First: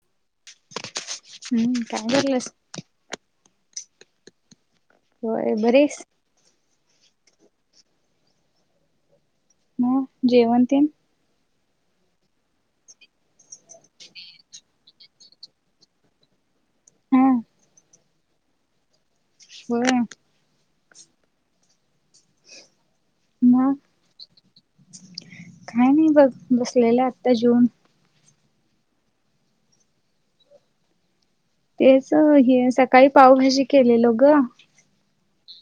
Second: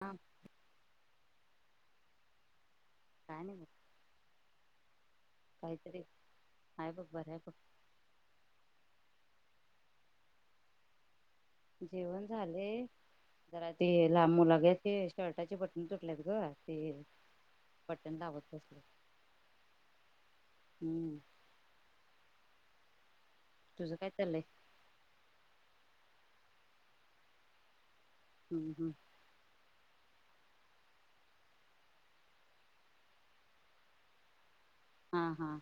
हां.. हम्म कायलास? काय नाही ग. होय बरीस काहीतरी आहेय बघ बरऱ्या बघ म जेवण ते. जेवण झाले जरा ते लांब मुलागे ते शर्टाचे बटन तुटलेत ग. ते हा बटण लावत बसले. होय. हम्म. मग तुझं काय चालय? काय नाही बघ बसलेलं आत्ता जुऊन. हम्म, हम्म. तेच हे सकाळी पावभाजी केलेल ग. हा, हा.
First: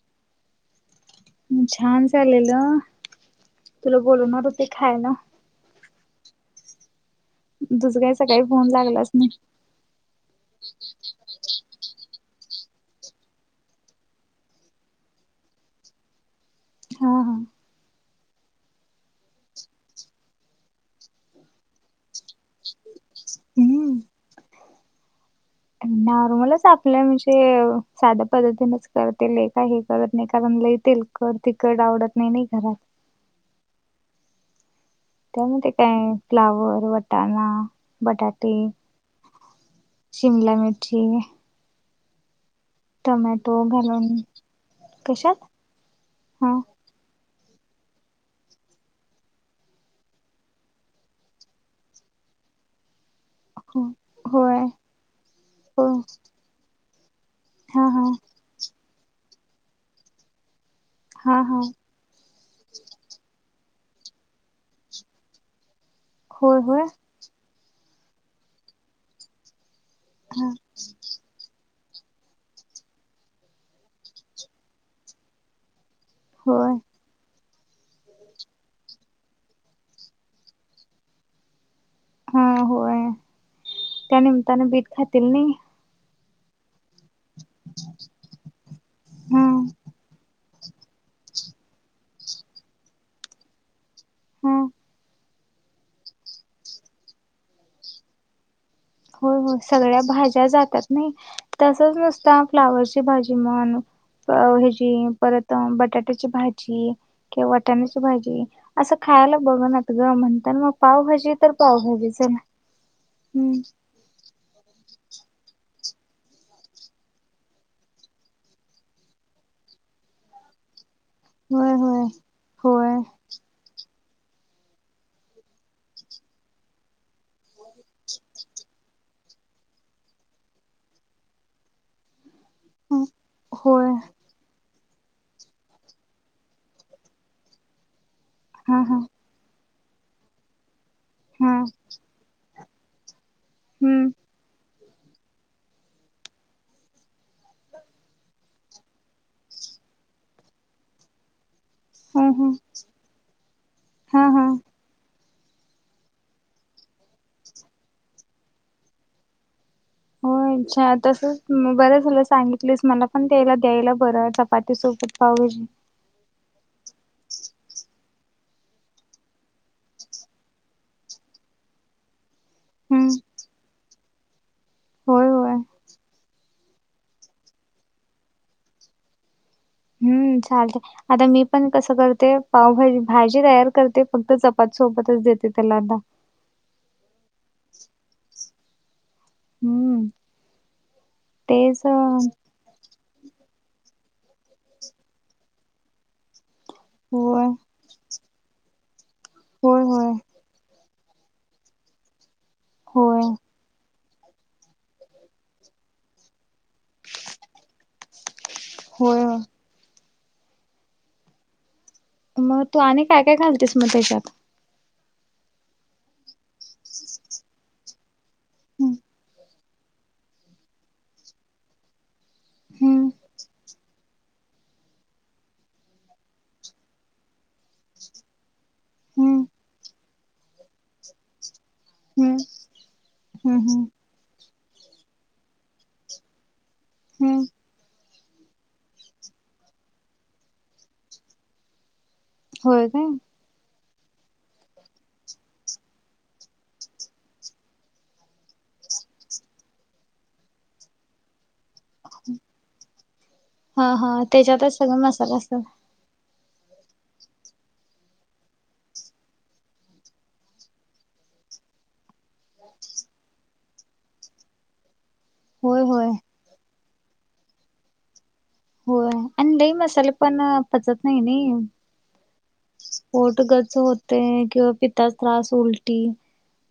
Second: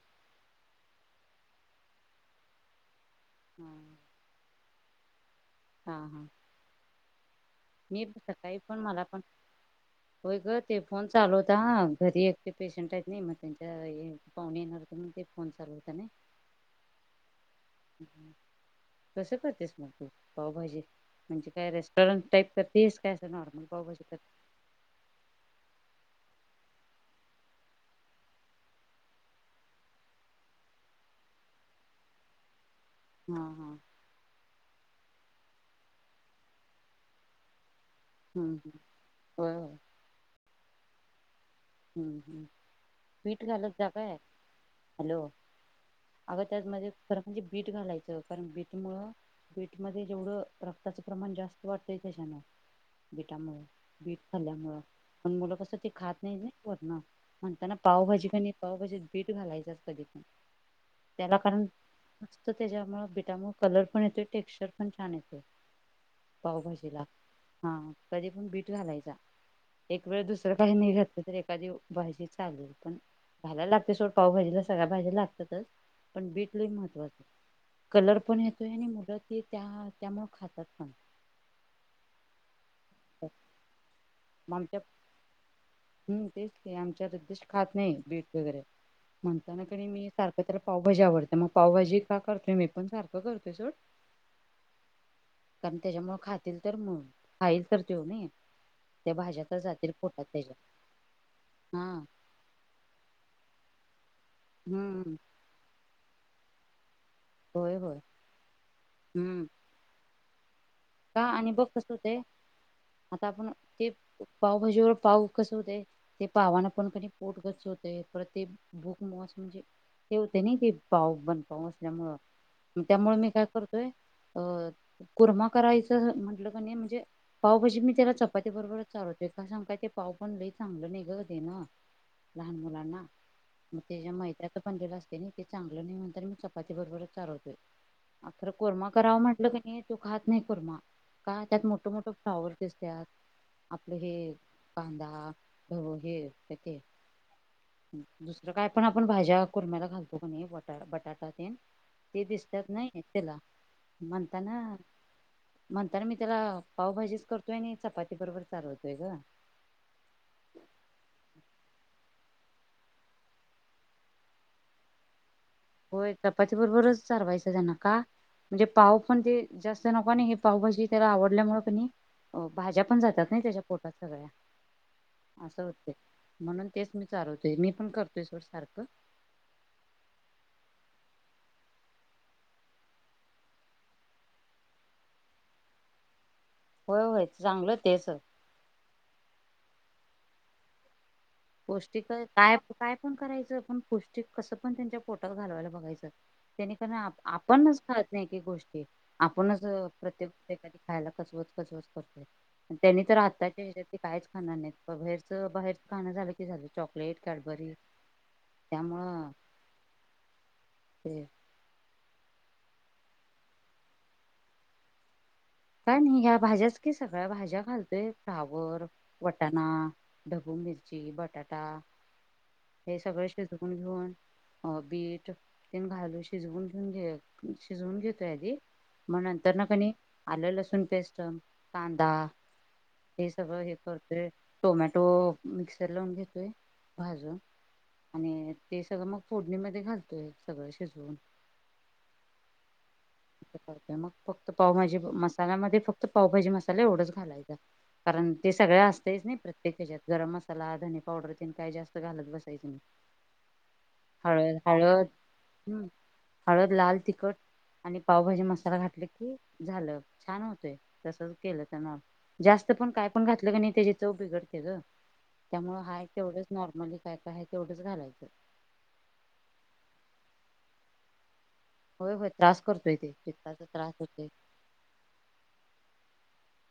छान झाचालेलं. हा.. बोलवनार होते खायला. हा, हा. तुझ मी काही सकाळी फोन पण मला लागलाच पण नाही. होय ग ते फोन चालू होता हा घरी एक ते पेशंट आहेत नाही मग त्यांच्या हे पाहूणे येणार तर मग ते फोन चालू होता ना हा हा हं कसं करतेस मग तू पावभाजी म्हणजे काय रेस्टॉरंट टाईप करते आहेस काय? तर नॉर्मल पाव हम्म भाजी करते नॉर्मलच आपल्या म्हणजे साध्या पद्धतीनेच करते हे करत नाही कारण लय तेल कट तिखट आवडत नाही ना घरात हा हा त्यामध्ये काय फ्लावर, वटाणा, बटाटे, हम्म हम्म होय होय शिमला मिरची, हम् हम् बीट टमॅटो घालत जा ग घालून हॅलो कशात अगं हा त्यामध्ये खरं म्हणजे बीट घालायचं कारण बीटमुळं बीट मध्ये जेवढं रक्ताचं प्रमाण जास्त वाढतय त्याच्यानं बीटामुळ हो बीट खाल्ल्या होय मुळ पण मुलं कसं हो ते खात नाहीत ना वरन म्हणताना हा हा पावभाजी क नाही पावभाजीत बीट घालायचं कधी पण त्याला हा हा कारण मस्त त्याच्यामुळे बिटामुळे कलर पण येतोय टेक्स्चर पण छान येतोय. होय होय पावभाजीला हा कधी पण बीट घालायचा. एक वेळ हा दुसरं काही नाही घातलं तर ए खादी भाजी चालेल पण घालायला लागते सोड पावभाजीला सगळ्या भाजी लागतातच पण बीट लय होय महत्त्वाचं आहे कलर पण येतो आहे आणि मुलं ते त्या त्यामुळ खातात पण हा होय त्या निमित्तानं बीट खातील नाही. हम् तेच की आमच्या रचित खात नाही बीट वगैरे. हा म्हणताना कणी मी सारखं तर पावभाजी आवडते मग पावभाजी का करतोय मी पण सारखं करतोय सोड हम्म कारण त्याच्यामुळे खातील तर मग खाईल तर तेव नायी हो हो सगळ्या भाज्या जातात नाही हा तसच नुसता फ्लावरची भाजी म्हण हेची हम्म परत बटाट्याची भाजी किंवा होय होय वाटाण्याची भाजी असं खायला हम्म बघनात ग म्हणताना मग का पावभाजी तर आणि बघ कसं हो पावभाजी ते चला आता आपण हम्म ते पावभाजीवर पाव कस होतय ते पावान पण क पोट गच्च होतय परत ते बुक माॅस म्हणजे ठेवते ना ती पाव बनपाव होय असल्यामुळे होय त्यामुळे मी काय करतोय अ कुर्मा करायचं म्हटलं क नाही म्हणजे पावभजी मी त्याला चपाती बरोबरच चारवते का सांगू काय ते पाव पण लई चांगलं नाही ग देणं. लहान मुलांना होय मग होय त्याच्या मैद्यचं पण असते नाही ते चांगलं नाही म्हणून मी चपाती बरोबरच चारवते अर हा कुर्मा हा कराव म्हटलं क नाही तो खात नाही कुर्मा का हा त्यात मोठ मोठ फ्लावर दिसत्यात आपले हम्म हे कांदा हे ते दुसरं काय पण आपण भाज्या कुरम्याला घालतो का बटा बटाटा ते ह ते ह दिसतात नाही त्याला हा हा म्हणताना म्हणत मी त्याला पावभाजीच करतोय आणि चपाती बरोबर चारवते ग हो अच्छा तसच बरं झालं सांगितलीस मला पण त्या्यला द्यायला बरं चपाती सोबत पावभाजी होय चपाती बरोबरच चारवायचं त्यांना का म्हणजे पाव पण ते जास्त नको. ना हे पावभजी त्याला आवडल्यामुळे पण हो भाज्या पण हम्म जातात नाही त्याच्या पोटात सगळ्या होय होय असं होते म्हणून तेच मी चारवतोय मी पण करतोय सोड सारखं हम्म चालते आता मी पण कसं करते पावभाजी भाजी तयार करते फक्त चपाती सोबतच देते त्याला आता होय होय चांगलं तेच. हम्म. तेच पौष्टिक होय काय काय पण करायचं पण पौष्टिक कसं पण त्यांच्या पोटात घालवायला बघायचं. त्यनेकण आपणच खात नाही एकी एक गोष्टी आपणच होय होय प्रत्येक एखादी खायला कचवच कचकच करतोय त्यांनी तर होय आताच्या ह्याज्यात. ते काहीच खाणर नाहीत प बाहेरच बाहेरच खाणं झालं की झालं. Chocolate Cadbury. होय त्यामुळ होय. ते. मग तू आणि काय काय घालतेस. म त्याच्यात. काय नाही ह्या भाज्याच की सगळ्या भाज्या घालतो फ्लावर हम्म वटाण. ना ढबू मिरची बटाटा हे हम्म सगळे शिजकून घेऊन. अ बीट तेन घालू शिजवून घेऊन घे शिजवून घेतोय आधी. म हम्म नंतर ना, कनी आलं लसूण पेस्ट. कांदा हम्म हे सगळं हे हम्म करते. टोमॅटो मिक्सर लावून घेतोय भाजून. हम्म ते सगळं मग फोडणीमध्ये घालतोय सगळं शिजवून. हो काय. तस करते मग फक्त पावभाजी मसाला मध्ये फक्त पावभाजी मसाला एवढंच घालायचा. कारण ते सगळ्या असतच नाही प्रत्येक ह्याच्यात गरम मसाला धनी पावडर तेन काही जास घालत बसायचं नाही हा हा हळद त्याच्यातच हळद सगळं मसाला असत हम्म. हळद. लाल तिखट. आणि पावभाजी मसाला घातले की झालं छान होतोय तसच केलं त्यान. जास्त पण काय पण घातलं की नाही त्याची चव बिघडते ग. त्यामुळ होय हा होय तेवढंच नॉर्मली काय काय आहे तेवढंच घालायचं. होय आणि लई मसाले पण पचत नाही नई. होय होय त्रास करतोय ते पोट पित्ताचा गच त्रास होतोय होतेय किंवा पितास त्रास उलटी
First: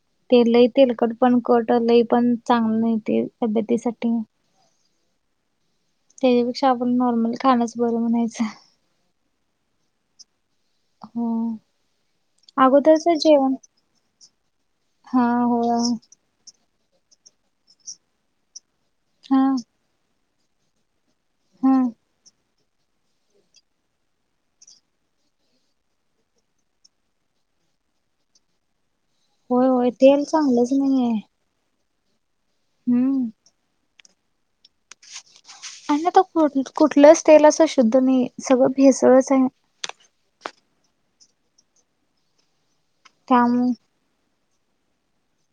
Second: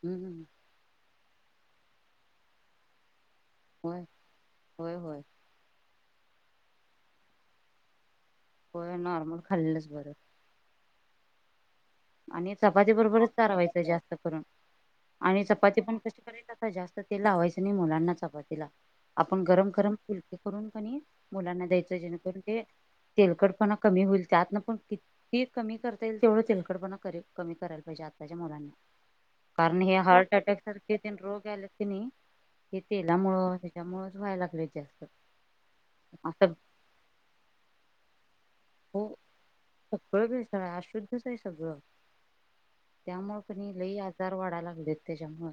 हम्म ते हम्म. लई तेलकट पण कट लय पण चांगलं नाही ते होय तब्यतीसाठी. होय होय. त्याच्यापेक्षा आपण नॉर्मल खाण्याच बरं म्हणायचं. होय नॉर्मल खाल्लंच बरं. हो. आणि चपाती अगोदरच बरोबरच जेवण चारवायचं जास्त करून हा आणि हो चपाती पण कश चपाती [unintelligible] जास्त ते लावायच नाही मुलांना चपाती बरोबर हा आपण गरम गरम फुल ते करून कनी मुलांना हा द्यायचं जेणेकरून ते तेलकडपणा कमी होईल त्यातन पण किती कमी करता येईल तेवढं तेलक. तेलकटपणा करी कमी करायला पाहिजेआताच्या मुलांना. होय कारण होय हे तेल हार्ट चांगलंच अटॅकसारखे ती नाहीये रोग आले कि नाही. हे तेलामुळं त्याच्यामुळंच व्हायला लागले जास आण त कुठ कुठलंच तेल असं शुद्ध नाही सगळं हो भेसळच आहे. सगळं भेसळ आहे अशुद्धच आहे सगळं त्यामुळ कनी त्यामुळे लई आज. आजार वाढायलागले त्याच्यामुळ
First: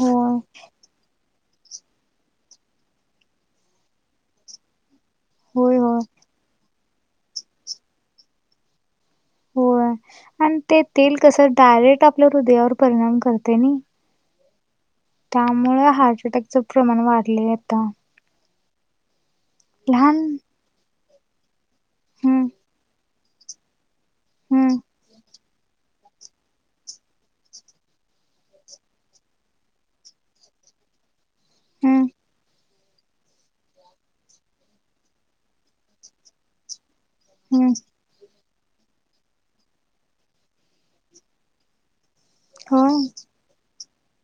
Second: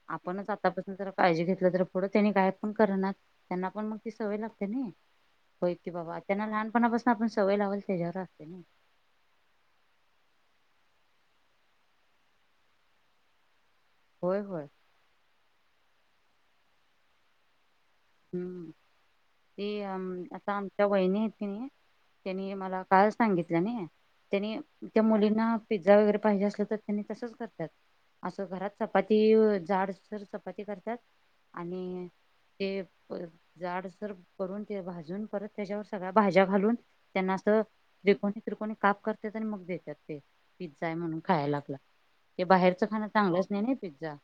होय आपणच आतापासून काहिजी घेतलं तर पुढं त्यांनी काय पण करणार त्यांना पण मग ती सवय लागते नाही. होय होयती होय बाबा त्यांना लहानपणापासून आपण सवय लावाल त्याच्यावर असते ना. होय आणि ते तेल कस डायरेक्ट आपल्या हृदयावर परिणाम करते नही. होय होय. त्यामुळे हार्ट अटॅकचं प्रमाण वाढले आता. हम्म ती लहान अम्म आता आमच्या वहिणी हेत की नी हम्म त्यानी मला काळच. [unintelligible] सांगितलं नाही त्यानी हम्म त्या मुलींना पिझ्झा वगैरे पाहिजे असलं तर त्यांनी तसच करतात. असं घरात चपाती व झाडसर चपाती करतात आणि हम्म ते होय झाड सर करून ते भाजून परत त्याज्यावर सगळ्या भाज्या घालून त्यांना आसं हम्म त्रिकोणी त्रिकोणी काप करतात. आणि मग देतात ते पिझ्झा आहे. म्हणून खायला आपला. ते बाहेरचं होय खाणं चांगलंच नाही. ना पिझ्झा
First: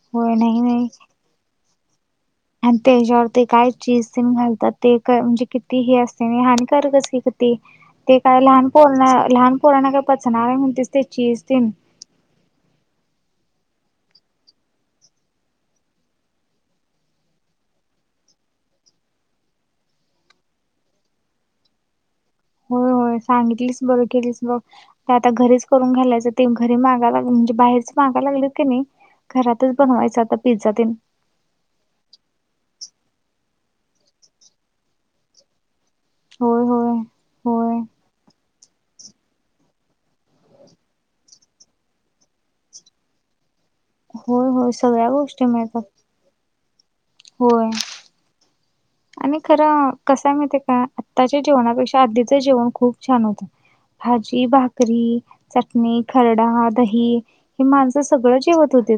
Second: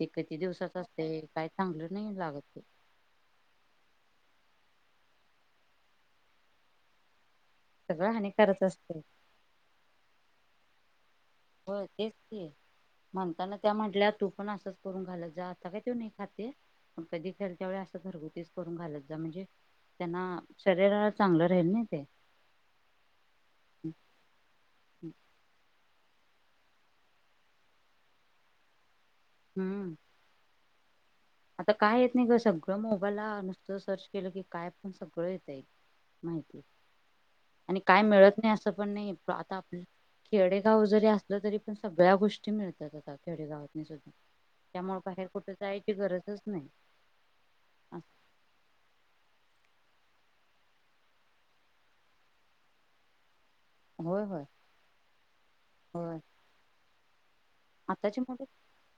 ते होय किती नाही दिवसात नाही असते. काही चांगलं नाही लागत. [unintelligible] आणि त्याच्यावर ते काय चीज घालतात ते म्हणजे किती हे असते हिककच ते सगळं ते काय हानिकारच लहान पळ असते लहान पोळना काय पचनाय म्हणतेस त्याचीज हो तेच ते म्हणताना त्या म्हटल्या तू पण असंच करून घालयत जा आता काय तो नाही खाते प कधी खल त्यावेळे असं घरगुतीच करून घालत जा म्हणजे त्यांना शरीराला चांगलं राहील नाही ते हो होय सांगितलीस बरं केलीस बघ [unintelligible] ते आता घरीच करून घालायचं ते घरी मागाय लाग म्हणजे बाहेरच मागा लाग क नाही घरातच हम्म बनवायचं आता पिझ्झा ते आता काय येत नाही का सगळं मोबाईलला नुसतं सर्च केलं की काय पण सगळं येत आहे माहिती होय होय होय आणि काय मिळत नाही असं पण नाही आता आपलं [unintelligible] खेडेगाव जरी असलं तरी पण सगळ्या गोष्टी मिळतात आता खेडेगावात होय होय त्यामुळे सगळ्या बाहेर गोष्टी कुठे मिळतात जायची गरजच नाही होय आणि खरं कसा माहती का आत्ताच्या जेवणापेक्षा आधीचं जेवण खूप छान होतं होय होय भाजी भाकरी चटणी खरडा दही हे माणसं आताच्या सगळं मध्ये जेवत होते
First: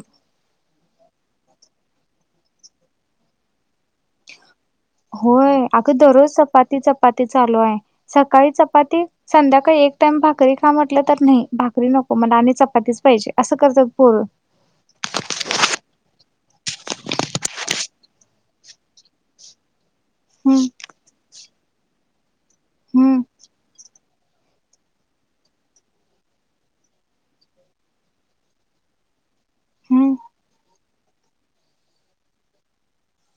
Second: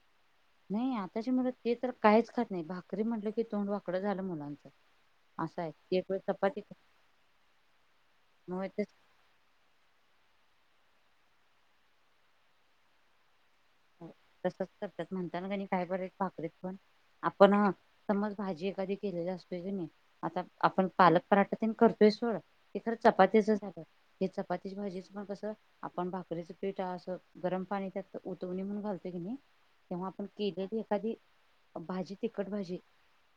नाही आताची मुलं ते तर काहीच खात नाही भाकरी म्हटलं की तोंड वाकडं झालं मुलांचं होय असं आहे ते अगं एक वेळ दररोज चपाती चपाती चालू आहे सकाळी मग तेच चपाती संध्याकाळी एक टाइम भाकरी का म्हटलं तर नाही भाकरी नको म्ह आणि चपातीच पाहिजे असं करतात पोर तसंच करतात म्हणता ना क काय बर पाकेत पण [unintelligible] आपण ह समज भाजी एखादी केलेली असते की नाही आता हम्म आपण पालक पराठा ते करतोय सोड ते खरं हम्म चपातीचं झाग हे चपातीची भाजीचं पण कसं आपण भाकरीचं पिठा असं गरम पाणी त्यात दोणी म्हणून घालतोय की नाही तेव्हा हम्म आपण केले एखादी भाजी तिखट भाजी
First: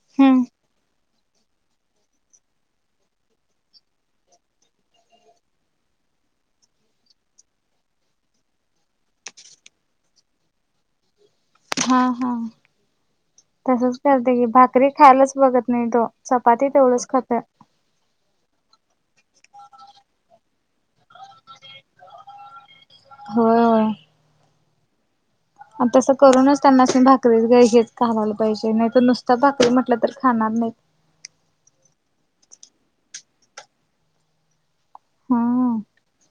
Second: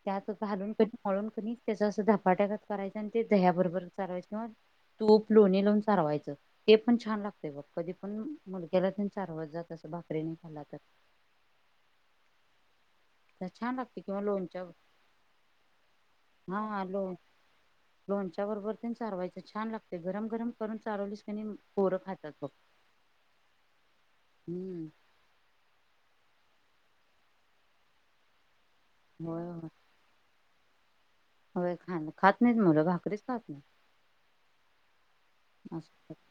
त्यात हम्म घालून क मळून कध त्याच असं धपाट्याकत करायचं आणि ते दह्या बरोबर चालवायचं मग तूप लोहणी लावून सारवायचं ते पण छान लागते बघ कधी पण मुलग्याला त्यांचारवत जात अस भाकरी नाही खाला तर हा हा [unintelligible] छान तसच लागते किंवा करते की लोणच्या भाकरी खायलाच बघत नाही तो चपाती हा लो तेवढंच खात लोणच्या बरोबर ते चारवायचं छान लागते गरम गरम करून चालवलीस क पोरं खातात ब [unintelligible] हो हम्म तसं करूनच त्यांना भाकरी हेच खायला पाहिजे नाही तर नुसता होय भाकरी म्हटलं तर खाणार नाही हय खाान खात नाही मुलं भाकरीच खात नाही हा. नच्छा [unintelligible]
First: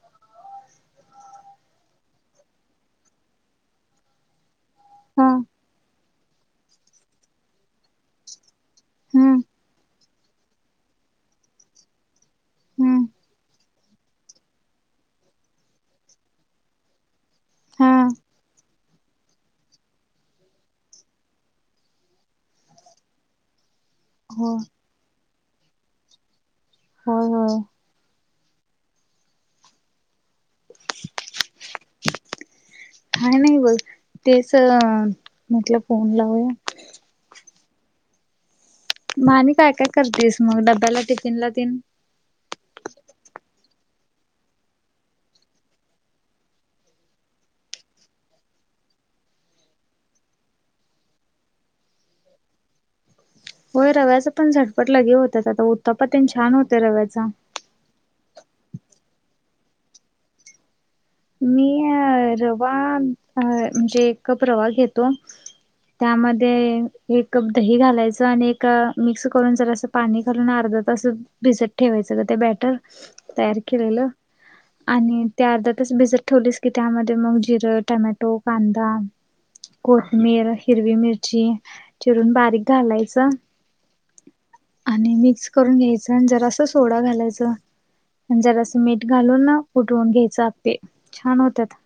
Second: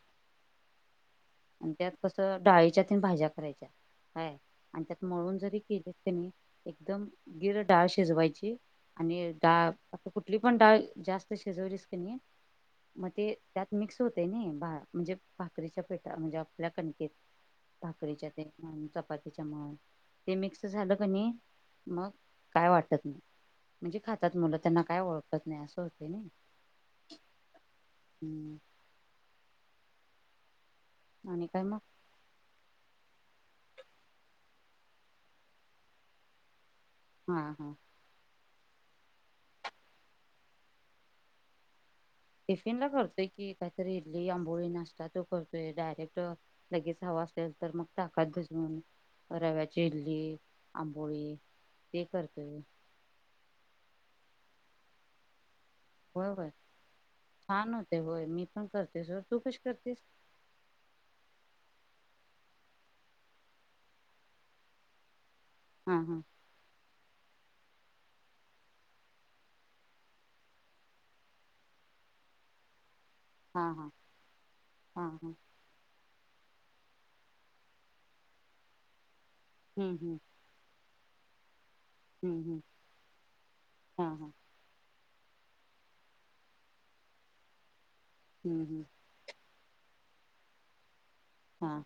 आणि त्यात कसं डाळीच्यातील भाज्या करायच्या हय आणि त्यात हा. मळून जरी केले तनी एकदम गिर डाळ श जवायची आणि हम्म डाळ आता कुठली पण डाळ जास्त शिजवलीस क नाही हम्म मग ते त्यात मिक्स होतय ना भा म्हणजे भाकरीच्या पेठा म् णजे आपल्या कणकेत हा. भाकरीच्या ते म्हण चपातीच्या म्हण ते मिक्स झालं क नाही मग काय वाटत नाही म्हणजे खातात हो मुलं त्यांना काय ओळखत नाही असं होत ना होय होय. हम्म [unintelligible] आणि काय मग [unintelligible] [unintelligible] खाय नाही बोल. तेच म्हटलं फोन लावू. हा हा. म आणि काय काय करतेस मग डब्याला टिफिन ला तेन. टिफिन ला करतोय की काहीतरी इडली, आंबोळी, नाश्ता तो करतोय डायरेक्ट लगेच हवा असेल तर मग ताकात भिजवून रव्याची इडली, आंबोळी ते करते. होय रव्याचा पण झटपट लगे होतच आता उत्तप्पा तेन होय होय छान होते रव्याचा. छान होते होय मी पण करतेस व तू कशी करतेस? मी अ रवा म्हणजे एक कप रवा घेतो हा हा त्याम ते एक कप दही घालायचं आणि एक मिक्स करून जरा सा पाणी घालून अर्धा तास भिजत ठेवायचं गं ते बॅटर तयार हा हा केलेलं हा आणि हा त्या अर्ध तास भिजत ठेवलीस की त्यामध्ये मग जिरं, टमॅटो, कांदा, हम्म कोथमीर हिरवी मिरची चिरून हम्म बारीक घालायचा हम्म हम्म हा हा आणि मिक्स करून घ्यायचं जरासा सोडा घालायचं, हम्म जरासा हम्म मीठ घालून ना उटरुन घ्यायचं अप्पे छान होतात. हा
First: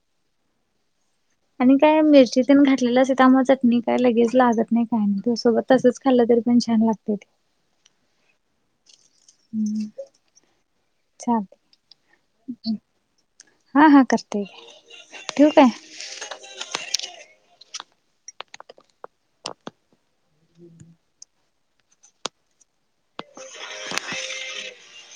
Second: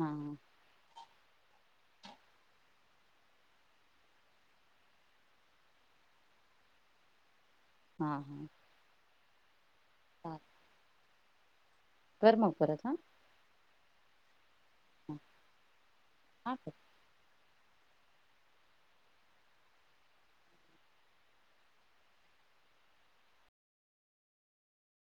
हा. आणि काय मिरचीतेन घातलेलं असे त्या मग चटणी काय लगेच लागत नाही काय त्या सोबत तसेच खाल्लं तरी पण छान लागते. हा हा. हम्म. हां. छान ते. कर म परत हा. हा हा करते हा ठेवू काय? [unintelligible] हम्